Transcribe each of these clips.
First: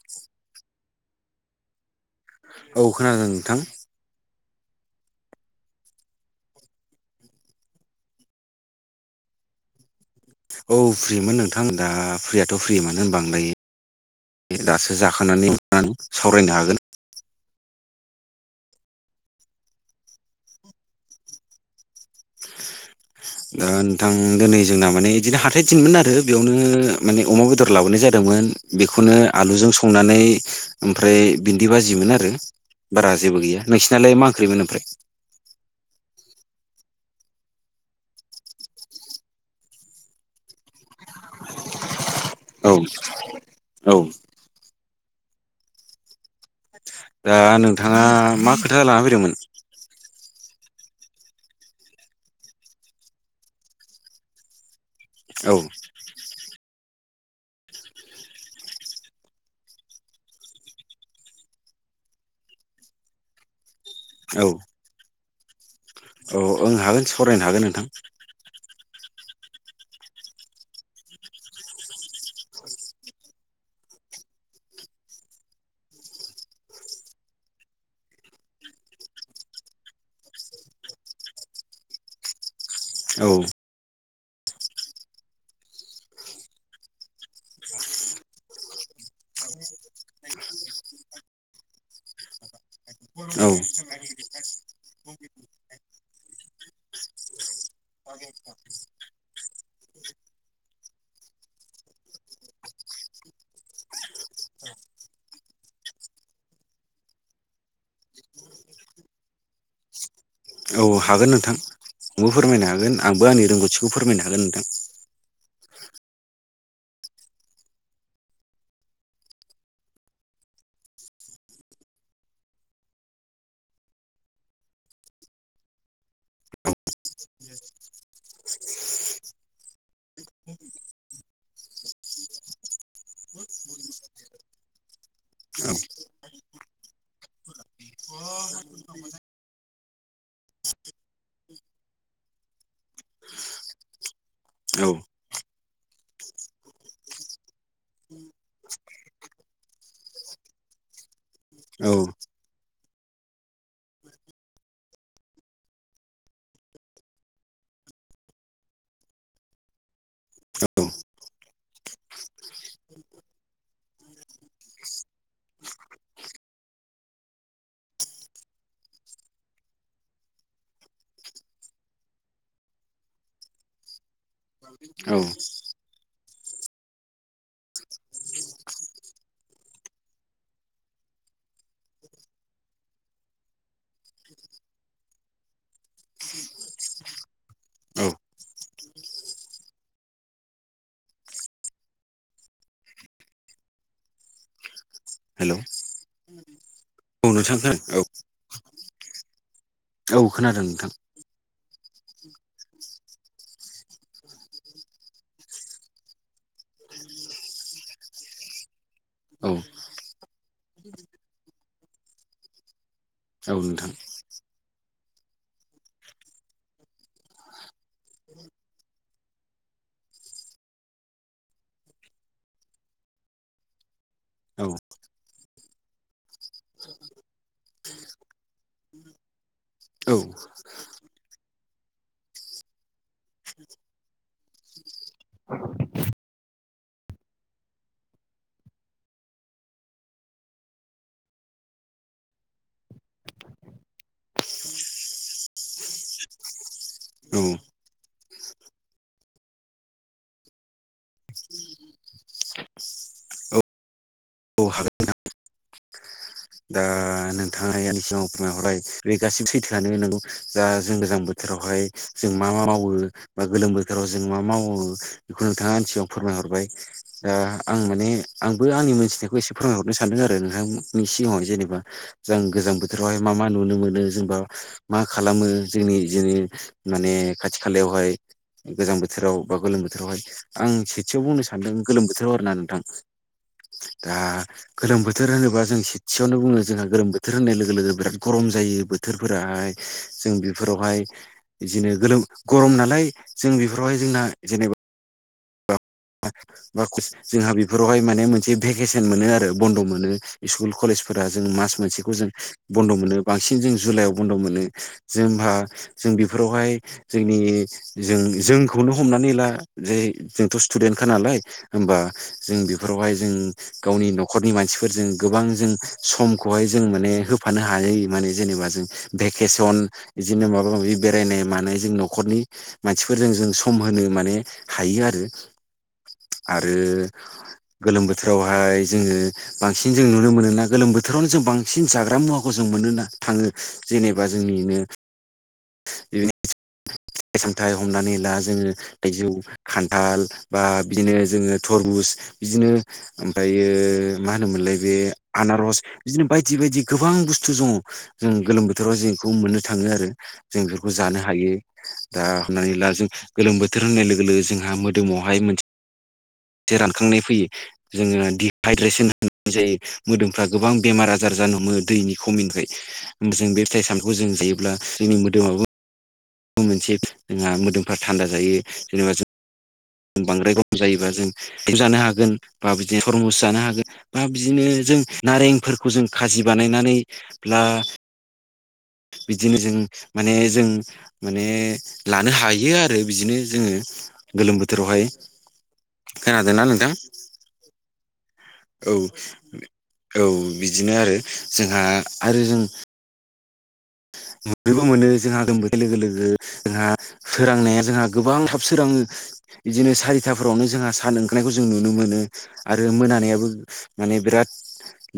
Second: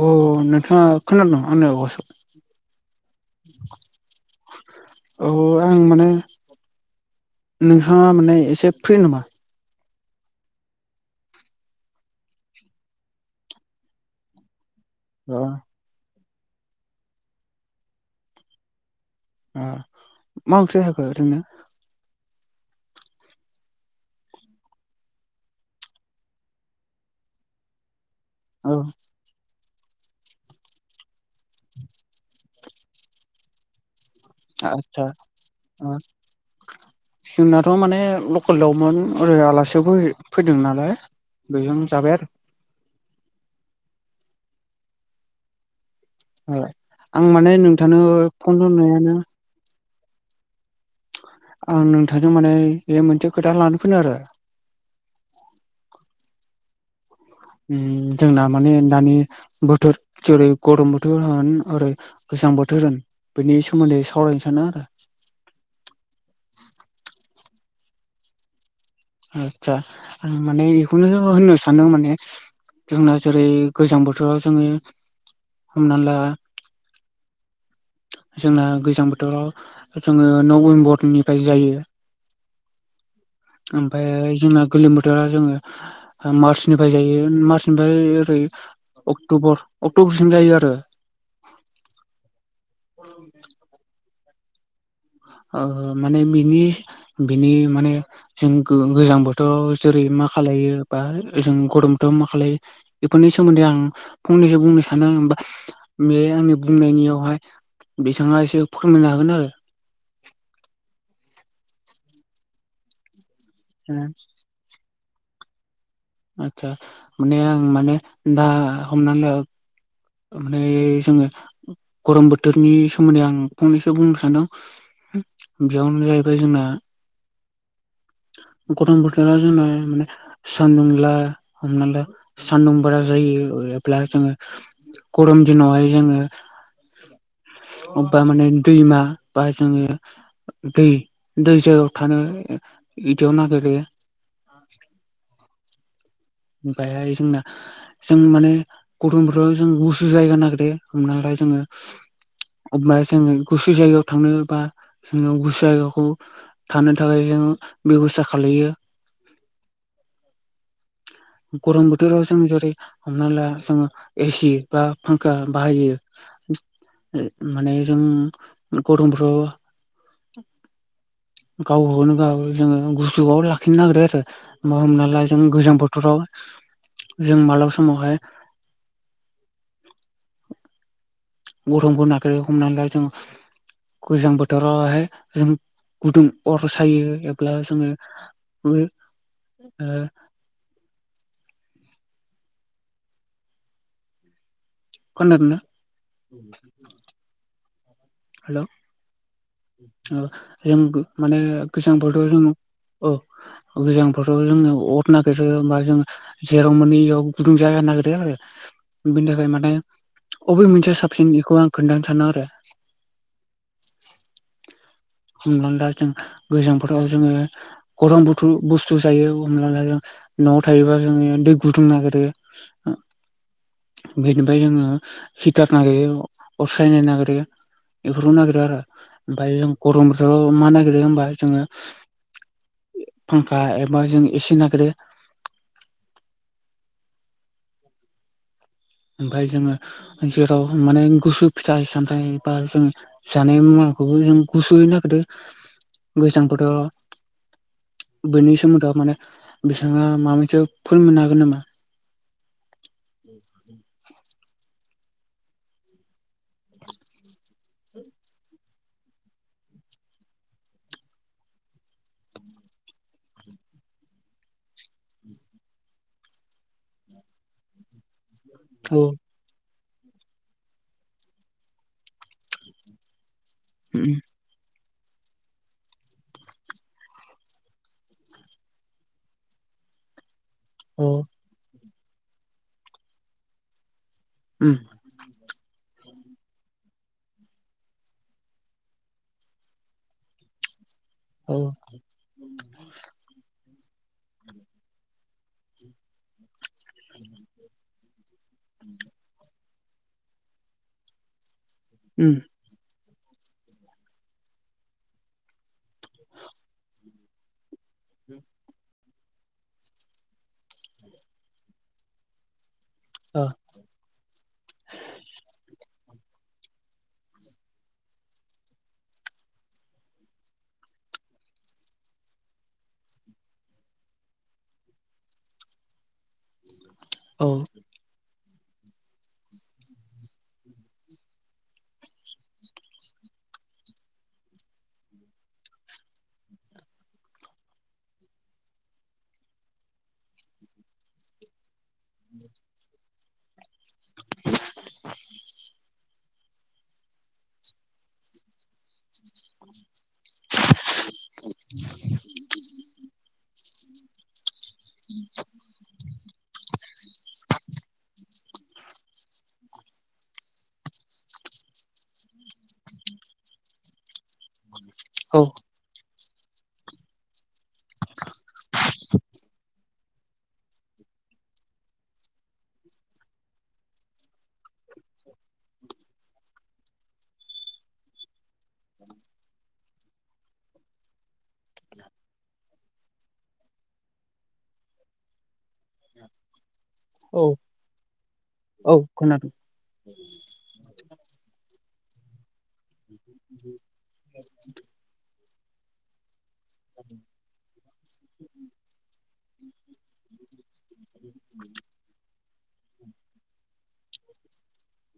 अ नोंथाङा खोनादों आंना अस' औ खोनादों नोंथां। औ आं माने नोंहा माने एसे फ्रि नामा? औ फ्रिमोन नोंथां दा फ्रियाथ' फ्रिमोन होनबा आं दायो दासो अ जाखानानै गोबां सावरायनो हागोन। ओ मा ओंख्रि हाखो ओरैनो। दा नोंथां दिनै जोंना माने इदिनो हाथाय दिनमोन आरो बेयावनो माने अमा बेदर लाबोनाय जा जादोंमोन औ बेखौनो आलुजों संनानै ओमफ्राय बिन्दि बाजिमोन आरो। बारा जेबो गैया नोंसिनालाय मा ओंख्रिमोन ओमफ्राय? आदसा अ [inaudible] जोंनाथ' माने लकेल दावमोन ओरै आलासियाबो फैदों नालाय। बेजों जाबाय आरो। औ औ। ओ आं दा माने नोंथाङा नोंथांनो मा फन खोथा लाना होरनायानो फैदोंमोन आं नोंथांजों माने बे मोनसे खोथा लानो फैनो आरो। औ। ओम जोंना माने दानि बोथोर जेरै गरम बोथोर होन ओरै गोस गोजां बोथोर होन बेनि सोमोन्दै औ सावरायनो सानो आरो। फरायनो हागोन नोंथां। आतसा आं माने बेखौनो होननो सानो माने जोंना जेरै गोजां बोथोराव जोङो हमना ला जोंना गोजां बोथोराव जोङो नभेम्बरनिफ्राय जायो। औ। ओमफाय जोंना गोलोम बोथोरा जोङो मार्चनिफ्राय जायो मार्चनिफ्राय ओरै अक्ट'बर अक्ट'बरसिम जायो आरो। [inaudible] औ ओ माने बिनि बिनि माने जों गो गोजां बोथोराव जेरै मा मा खालायो बा ओजों गरमथ' मा खालायो बेफोरनि सोमोन्दै आं फंनैसो बुंनो सानो आं। बा बे आंनि बुंनायनियावहाय बिथाङा एसे फोरमायनो हागोन आरो। औ हागोन नोंथां आंबो फोरमायनो हागोन आंबो आंनि रोंगौथिखौ फोरमायनो हागोन नोंथां। आतसा माने आं माने दा हमना ला माने जोङो गरम बोथोरनि सोमोन्दै आं फंनैसो बुंनो सानदों। गिबियावनो जाहैबाय जोंना [unintelligible] गथम बोथोरा जोंना माने सानदुंला हमना ला सान्दुं बारा जायो। प्लास जोङो गरम दिनावहाय जोङो अबेबा माने दैमा बा जोङो दै दै जायगायाव थानो बिदियाव नागिरो औ ओफायहाय जोंना जों माने गथम बोथोराव जों गुसु जायगा नागिरो हमनालाय जोङो औ अबा जोङो गुसु जायगायाव थांनो बा जोङो गुसु जायगाखौ थानो थाखाय जों [unintelligible] बेब'स्था खालायो [inaudible] गरम बोथोराव जों जेरै हमना ला जोङो एसि बा फांखा बाहायो माने जों गरमफ्र्राव गावखौनो गाव जोङो गुसुआव लाखिनो नागिरो आरो बा हमना औ ला जों गोजां बो थोराव जों मालाबा समावहाय [inaudible] गरमखौ नागारो हमनानै लाा जों गोजां बोथोरावहाय जों गुदुं अर सायो एब्ला जोङो औ ओ हेलौ खोनादोंना? औ नोंथां औ हेल' ओ औ खोनादों नोंथां जों माने गोजांबोथोराव जों औ गोजांबोथोराव जोङो अर नागिरो बा जों जेराव मोनो बेयाव गुदुं जाया नागिरो आरो बिनि औ थाखाय माने अबे मोनसे साबसिन बेखौ आं खोन्थानो सानो आरो औ नोंथां हमना ला जों गोजां बोथोराव जोङो गरम बुथु बुस्थु जायो जों न'आव थायोबा जोङो दै गुदुं नागिरो बेनिफ्राय औ जोङो हिथार नागिरो असायनो नागिरो बेफोरखौ नागिरो आरो ओमफ्राय जों औ गरमफ्राव मा नागिरो होमबा जोङो फांखा एबा जों ए सि नागिरो ओमफाय जोङो जेराव माने गुसु फिथाइ सामथायबा जों जानाय मुवा खौबो जों गुसुयैनो नागिरो बेनि सोमोन्दोआ माने बिथाङा माबा मोनसे फोरोंनो हागोन नामा? [inaudible] हागोन दा नोंथांङा आंनि सिगाङाव फोरमाय हरनाय बे गासिबो सैथोआानो नांगौ दा जों गोजां बोथोर आवहाय जों मा मा मावो बा गोलोम बोथोराव जों मा मावो बेखौ नोंथाङा आंनि सिगांआव फोरमायहर बाय ओ आं माने आंबो आंनि औ मोनथिनायखौ एसे फोरमायहरनो सानदों आरो नोंथांनि सिगाङावह जेनेबा जों गोजां बोथोरावहाय मा मा नुनो मोनो जेनेबा मा खालामो जोंनि जेरै माने खाथि खालायावहाय गोजां बोथोराव बा गोलोम बोथोरावहाय आं औ सेथियाव बुंनो सानदों गोलोम बोथोराव आरो ना नोंथां दा उम गोलोम बोथोर होनोबा जों थियावनो बुङो जोंहा गोरोम बोथोर होननाय लोगो लोगो बिराद गरम जायो बोथोरफोराहाय जों बेफोरावहाय औ बिदिनो गोलोम गरम नालाय जों बेफोरावहाय जोंना जेनेबा बा जोंहा बेफोरावहाय माने मोनसे भेकेसन मोनो आरो बन्द' मोनो नो स्कुल कलेज फोरा जों मास मोनसेखौ जों उम बन्द' मोनो बांसिन जों जुलाइआव बन्द' मोनो जोंहा जों बेफोरावहाय जोंनि जों जोंखौनो हमनानै ला जे जोंथ' स्टुदेन्टखा नालाय होमबा जों बे फोरावहाय जों ओ गावनि न'खरनि मानसिफोरजों गोबां जों समखौहाय जों माने होफानो हायो माने जेनेबा जों भेकेसन बिदिनो माबा माबि बेरायनाय मानाय जों न'खरनि मानसिफोरजों जों सम होनो माने हायो आरो आरो औ गोलोम बोथोरावहाय हाय जोङो बांसिन जों नुनो मोनोना गोलोम बोथोरावनो जों बांसिन जाग्रा मुवाखौ जों मोननो थाङो जेनेबा जोंनिनो बि [inaudible] फिथाइ सामथायाइ हमनानै ला जोङो थाइजौ खान्थाल बा बिदिनो जोङो थरबुस बिदिनो ओमफ्रायो मा होनोमोनलाय बे आनारस बिदिनो बायदि बायदि गोबां बुस्थु दङ जों गोलोम बोथोराव जों बेखौ मोननो थाङो आरो जों बेफोरखौ जानो हायो दा हमनानै ला जों गोलोम बोथोर होननाय लोगो लोगो जोंहा मोदोमाव [unintelligible] [inaudible] [unintelligible] [inaudible] से रानखांनाय फैयो जोङो दिहाइद्रेसन होनाय जायो मोदोमफ्रा गोबां बेमार आजार जा नो हमो दैनि खमिनिफ्राय जों बे फिथाइ सामखौ जों जायोब्ला जोंनि औ मोदोमाबो मोनसे जोंहा मोदोमफ्रा थान्दा जायो जेनेबा जों बांद्राय गम जायोबा जोंम जानो हागोन बा बिदिनो खरमस जानो हागोन बा बिदिनो जों नारेंफोरखौ जों खाजि बानायनानै ला- बिदिनो जों माने जों माने लानो हायो आरो बिदिनो जोङो गोलोम बोथोरावहाय खोनादोंना नोंथां औ- औ- औ- बिदिनो आरो जोंहा आरो जों मोनैबो मोनो जोंहाागोम बोर- लोगो लोगो जोंहा सोरांनाया जोंहा गोबां थाब सोरो बिदिनो सारिथावनो जोंहा सान ओंखारनायखौ जों नुनो मोनो आरो मोनानायाबो माने बिराद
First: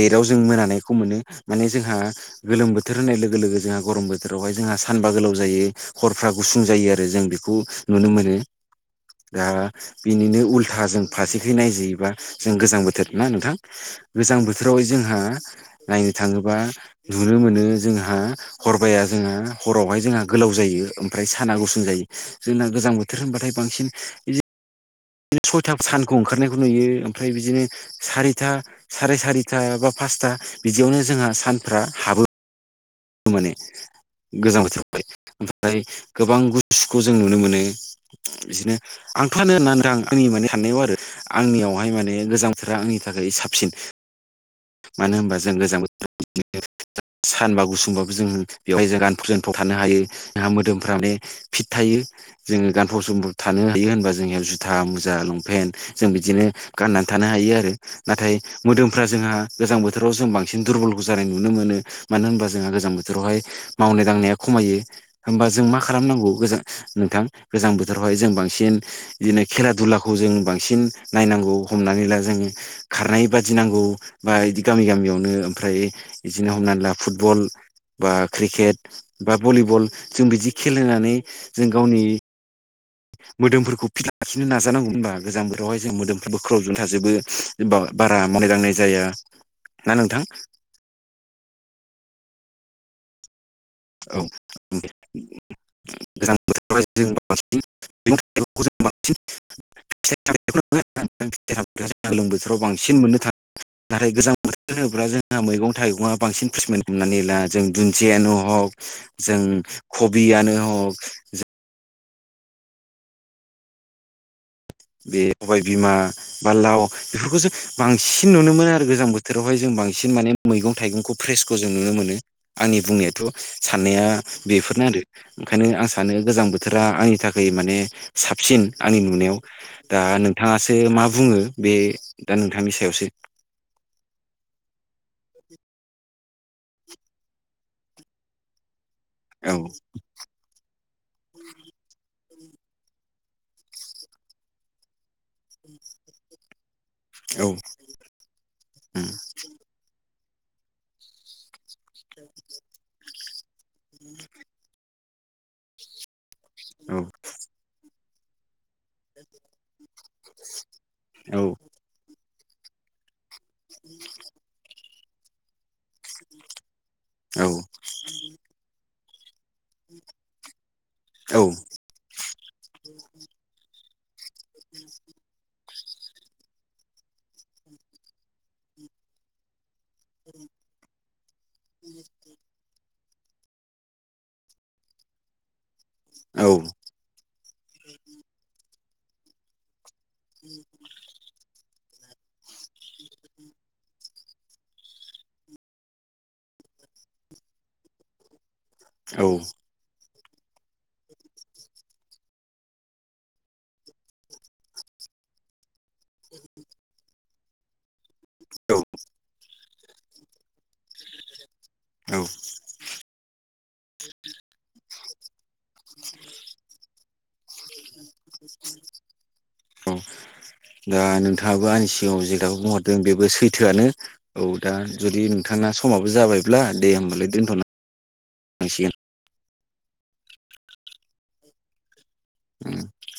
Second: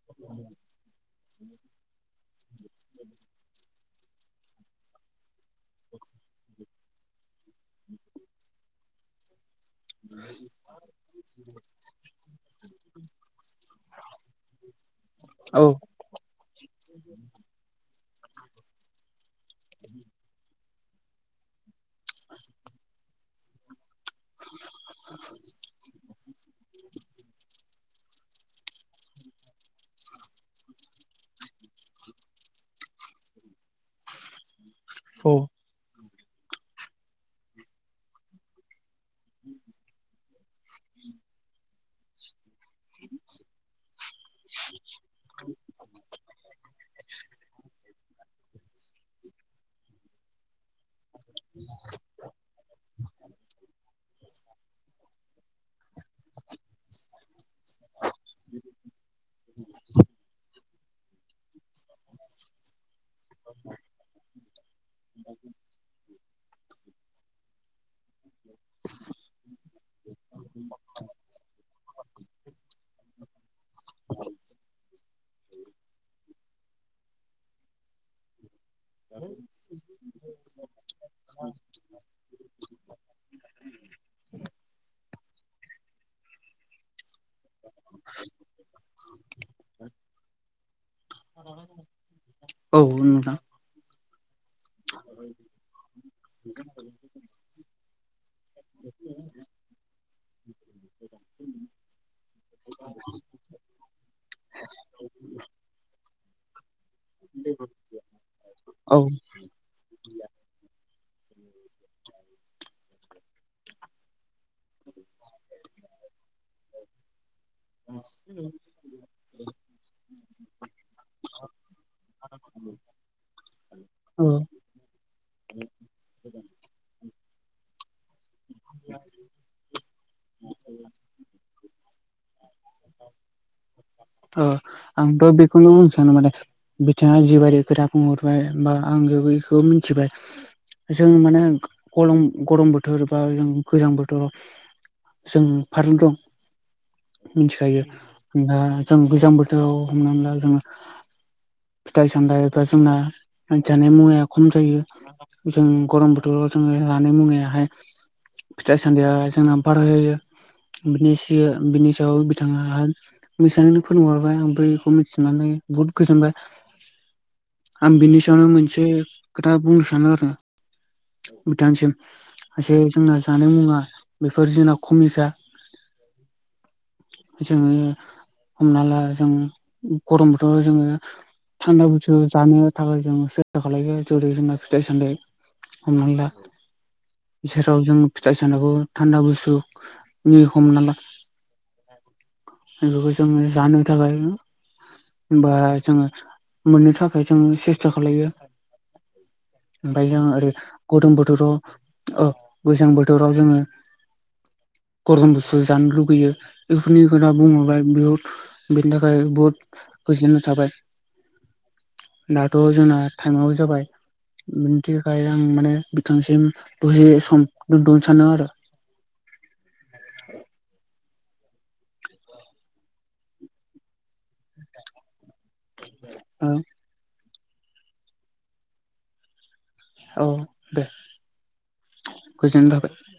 लेटाव जों मोनानायखौ मोनो माने जोंहा गोलोम बोथोर होनाय लोगो लोगो लोगो जोंहा गरम बोथोरावहाय जोंहा सानबा गोलाव जायो हरफ्रा गुसुं जायो आरो जों बेखौ नुनो मोनो बे- दा- बिनिनो उल्था जों फारसेख नायजबा जों गोजां बोथोर ना नोंथां गोजां बोथोराव जोंहा औ नायनो थाङोबा नुनो मोनो जोंहा जोंहा हरबाया जोंहा हरावहाय जोंहा गोलाव जायो ओमफ्राय साना गुसुं जायो जोंना गोजां बोथोर बोथोर होनबाथाय बांसिन बिदि [unintelligible] बिनो सयथा सानखौ ओंखारनायखौ नुयो ओमफ्राय बिदिनो सारिथा साराय सारिथा बा- पासथा बिदियावनो जोंहा सानफ्रा हाबो माने गोजां बोथोरबाय औ ओमफ्राय गोबां गुसुखौ जों नुनो मोनो बिदिनो आं फानो होननानै आं आंनि माने साननायाव आरो आंनियावहाय माने गोजां बोथोराआंनि थाखाय साबसिन मानो होनबा जों गोजां बोथोरावनो सानबा गुसुंबाबो जों बेवहाय जों गानफोरजानफ्राव थानो हायो जोंहा मोदोमफ्रा माने फिट थायो जोंङो गानफब जोमफब थानो हायो होनबा जों जुथा मुजा लंपेन् जों बिदिनो थानो हायो आरो नाथाय मोदोमफ्रा जोंहा गोजां बोथोराव जों बांसिन दुरबल जानाय नुनो मोनो मानो होनबा जोंहा गोजां बोथोरावहाय मावनाय दांनाय खम खायो होमबा जों मा खालामनांगौ गो- नोंथां गोजां बोथोरावहाय जों बांसिन खेला दुलाखौ जों बांसिन नायनांगौ हमनानै ला जोङो खारनाय बादिनांगौ बा इदि गामि गामियावनो ओमफ्राय बिदिनो हमना ला फुटबल बा क्रिकेट बा भलिबल जों बिदि खेलेनानै जों गावनि मोदोमफोरखौ फिथ लाफिननो नाजानांगौ होनबा गोजां बोरावहाय जों मोदोमफोर बोख्राव ज थाजोबो बारा मावनाय दांनाय जाया ना- नोंथां औ- नुदा- [unintelligible] औ गोजां बोथोर [inaudible] बांन गोगलोम बोथोराव बांसिन मोननो थाङ [inaudible] नाथाय गोजां बोथोर होब्ला जोंहा मैगं थाइगं बांसिन फिसमेट हनानै ला जों दुन्दियानो हग औ जों कबियानो हक बे सबाय बिमा बा लाव बेफोरखौ जों बांसिन नुनो मोनो आरो गोजां बोथोरावहाय जों बांसिन माने मैगं थाइगंखौ फ्रेसखौ जों नुनो मोनो आंनि बुंनायाथ' साननाया औ बेफोर नो आरो ओंखायनो आं सानो गोजां बोथोरा आंनि थाखाय माने साबसिन आंनि नुनायाव दा नोंथाङासो मा बुङो बे दा नोंथांनि सायावसो ओ आंथ' बेखौनो बुंनो सानो माने बिथाङा जिबायादि खोथा बुंहरबाय बा आंङो औ बैखौ मिथिबाय जों माने कलम गरम बोथोर बा जों गोजां बोथोर जों फारनो दं औ मिथिखायो दा जों गोजां बोथोराव हमनानैला जोङो फिथाइ सामथाइबा जोंना मान जानाय मुवाया खम जायो जों गरम बोथोराव जोङो जानाय मुङाहाय फिथाइ सान्दिया जों बारा जायो। बिनि औ इसे बिनिसायाव बिथाङा मिसानिनो फोरोंहर? आं बैखौ मिथिनानै बुहुद गोजोनबाय आं बिनि सायावनो मोनसे खोथा बुंनोसानो आरो औ बिथांनिसिम जे जों जानाय मुङा बेफोर जोंना खमिखा जोङो हमना ला जों गरमबोथोराव जोङो थान्दा बैसु जानो थाखाय जों सेस्था खालायो जेरै जोंना फिथाइ सामथाइ हमना ला औ जेराव जों फिथाइ सो थान्दा बुसथु नि हमनाला बेफोरखौ जों जानो थाखाय होमबा जोङो मोननो थाखाय जोङो सेस्था खालायो। औ ओमफ्राय जों ओरै गुदुं बोथोराव अ गोजां बोथोराव जोङो गरगम बुसु जानो लुुबैयो बेफोरनि खोथा बुङोब्ला बेयाव बिनि थाखाय बुहुत गोजोन्नाय थाबाय औ दाथ' जोंना थासेयावबो जाबाय उम बिनिथाखाय आं माने बिथांसिम दसे सम दोनथनो सानो आरो। औ दा नोंथां हाबो आंनि सिगाङाव जे दाबो बुंहरदों बेबो सैथोआनो औ दा जुदि नोंथां समाबो जाबायब्ला ओ दे होमबालाय दोनथ'नो लांसिगोन। औ दे गोजोन थाबाय।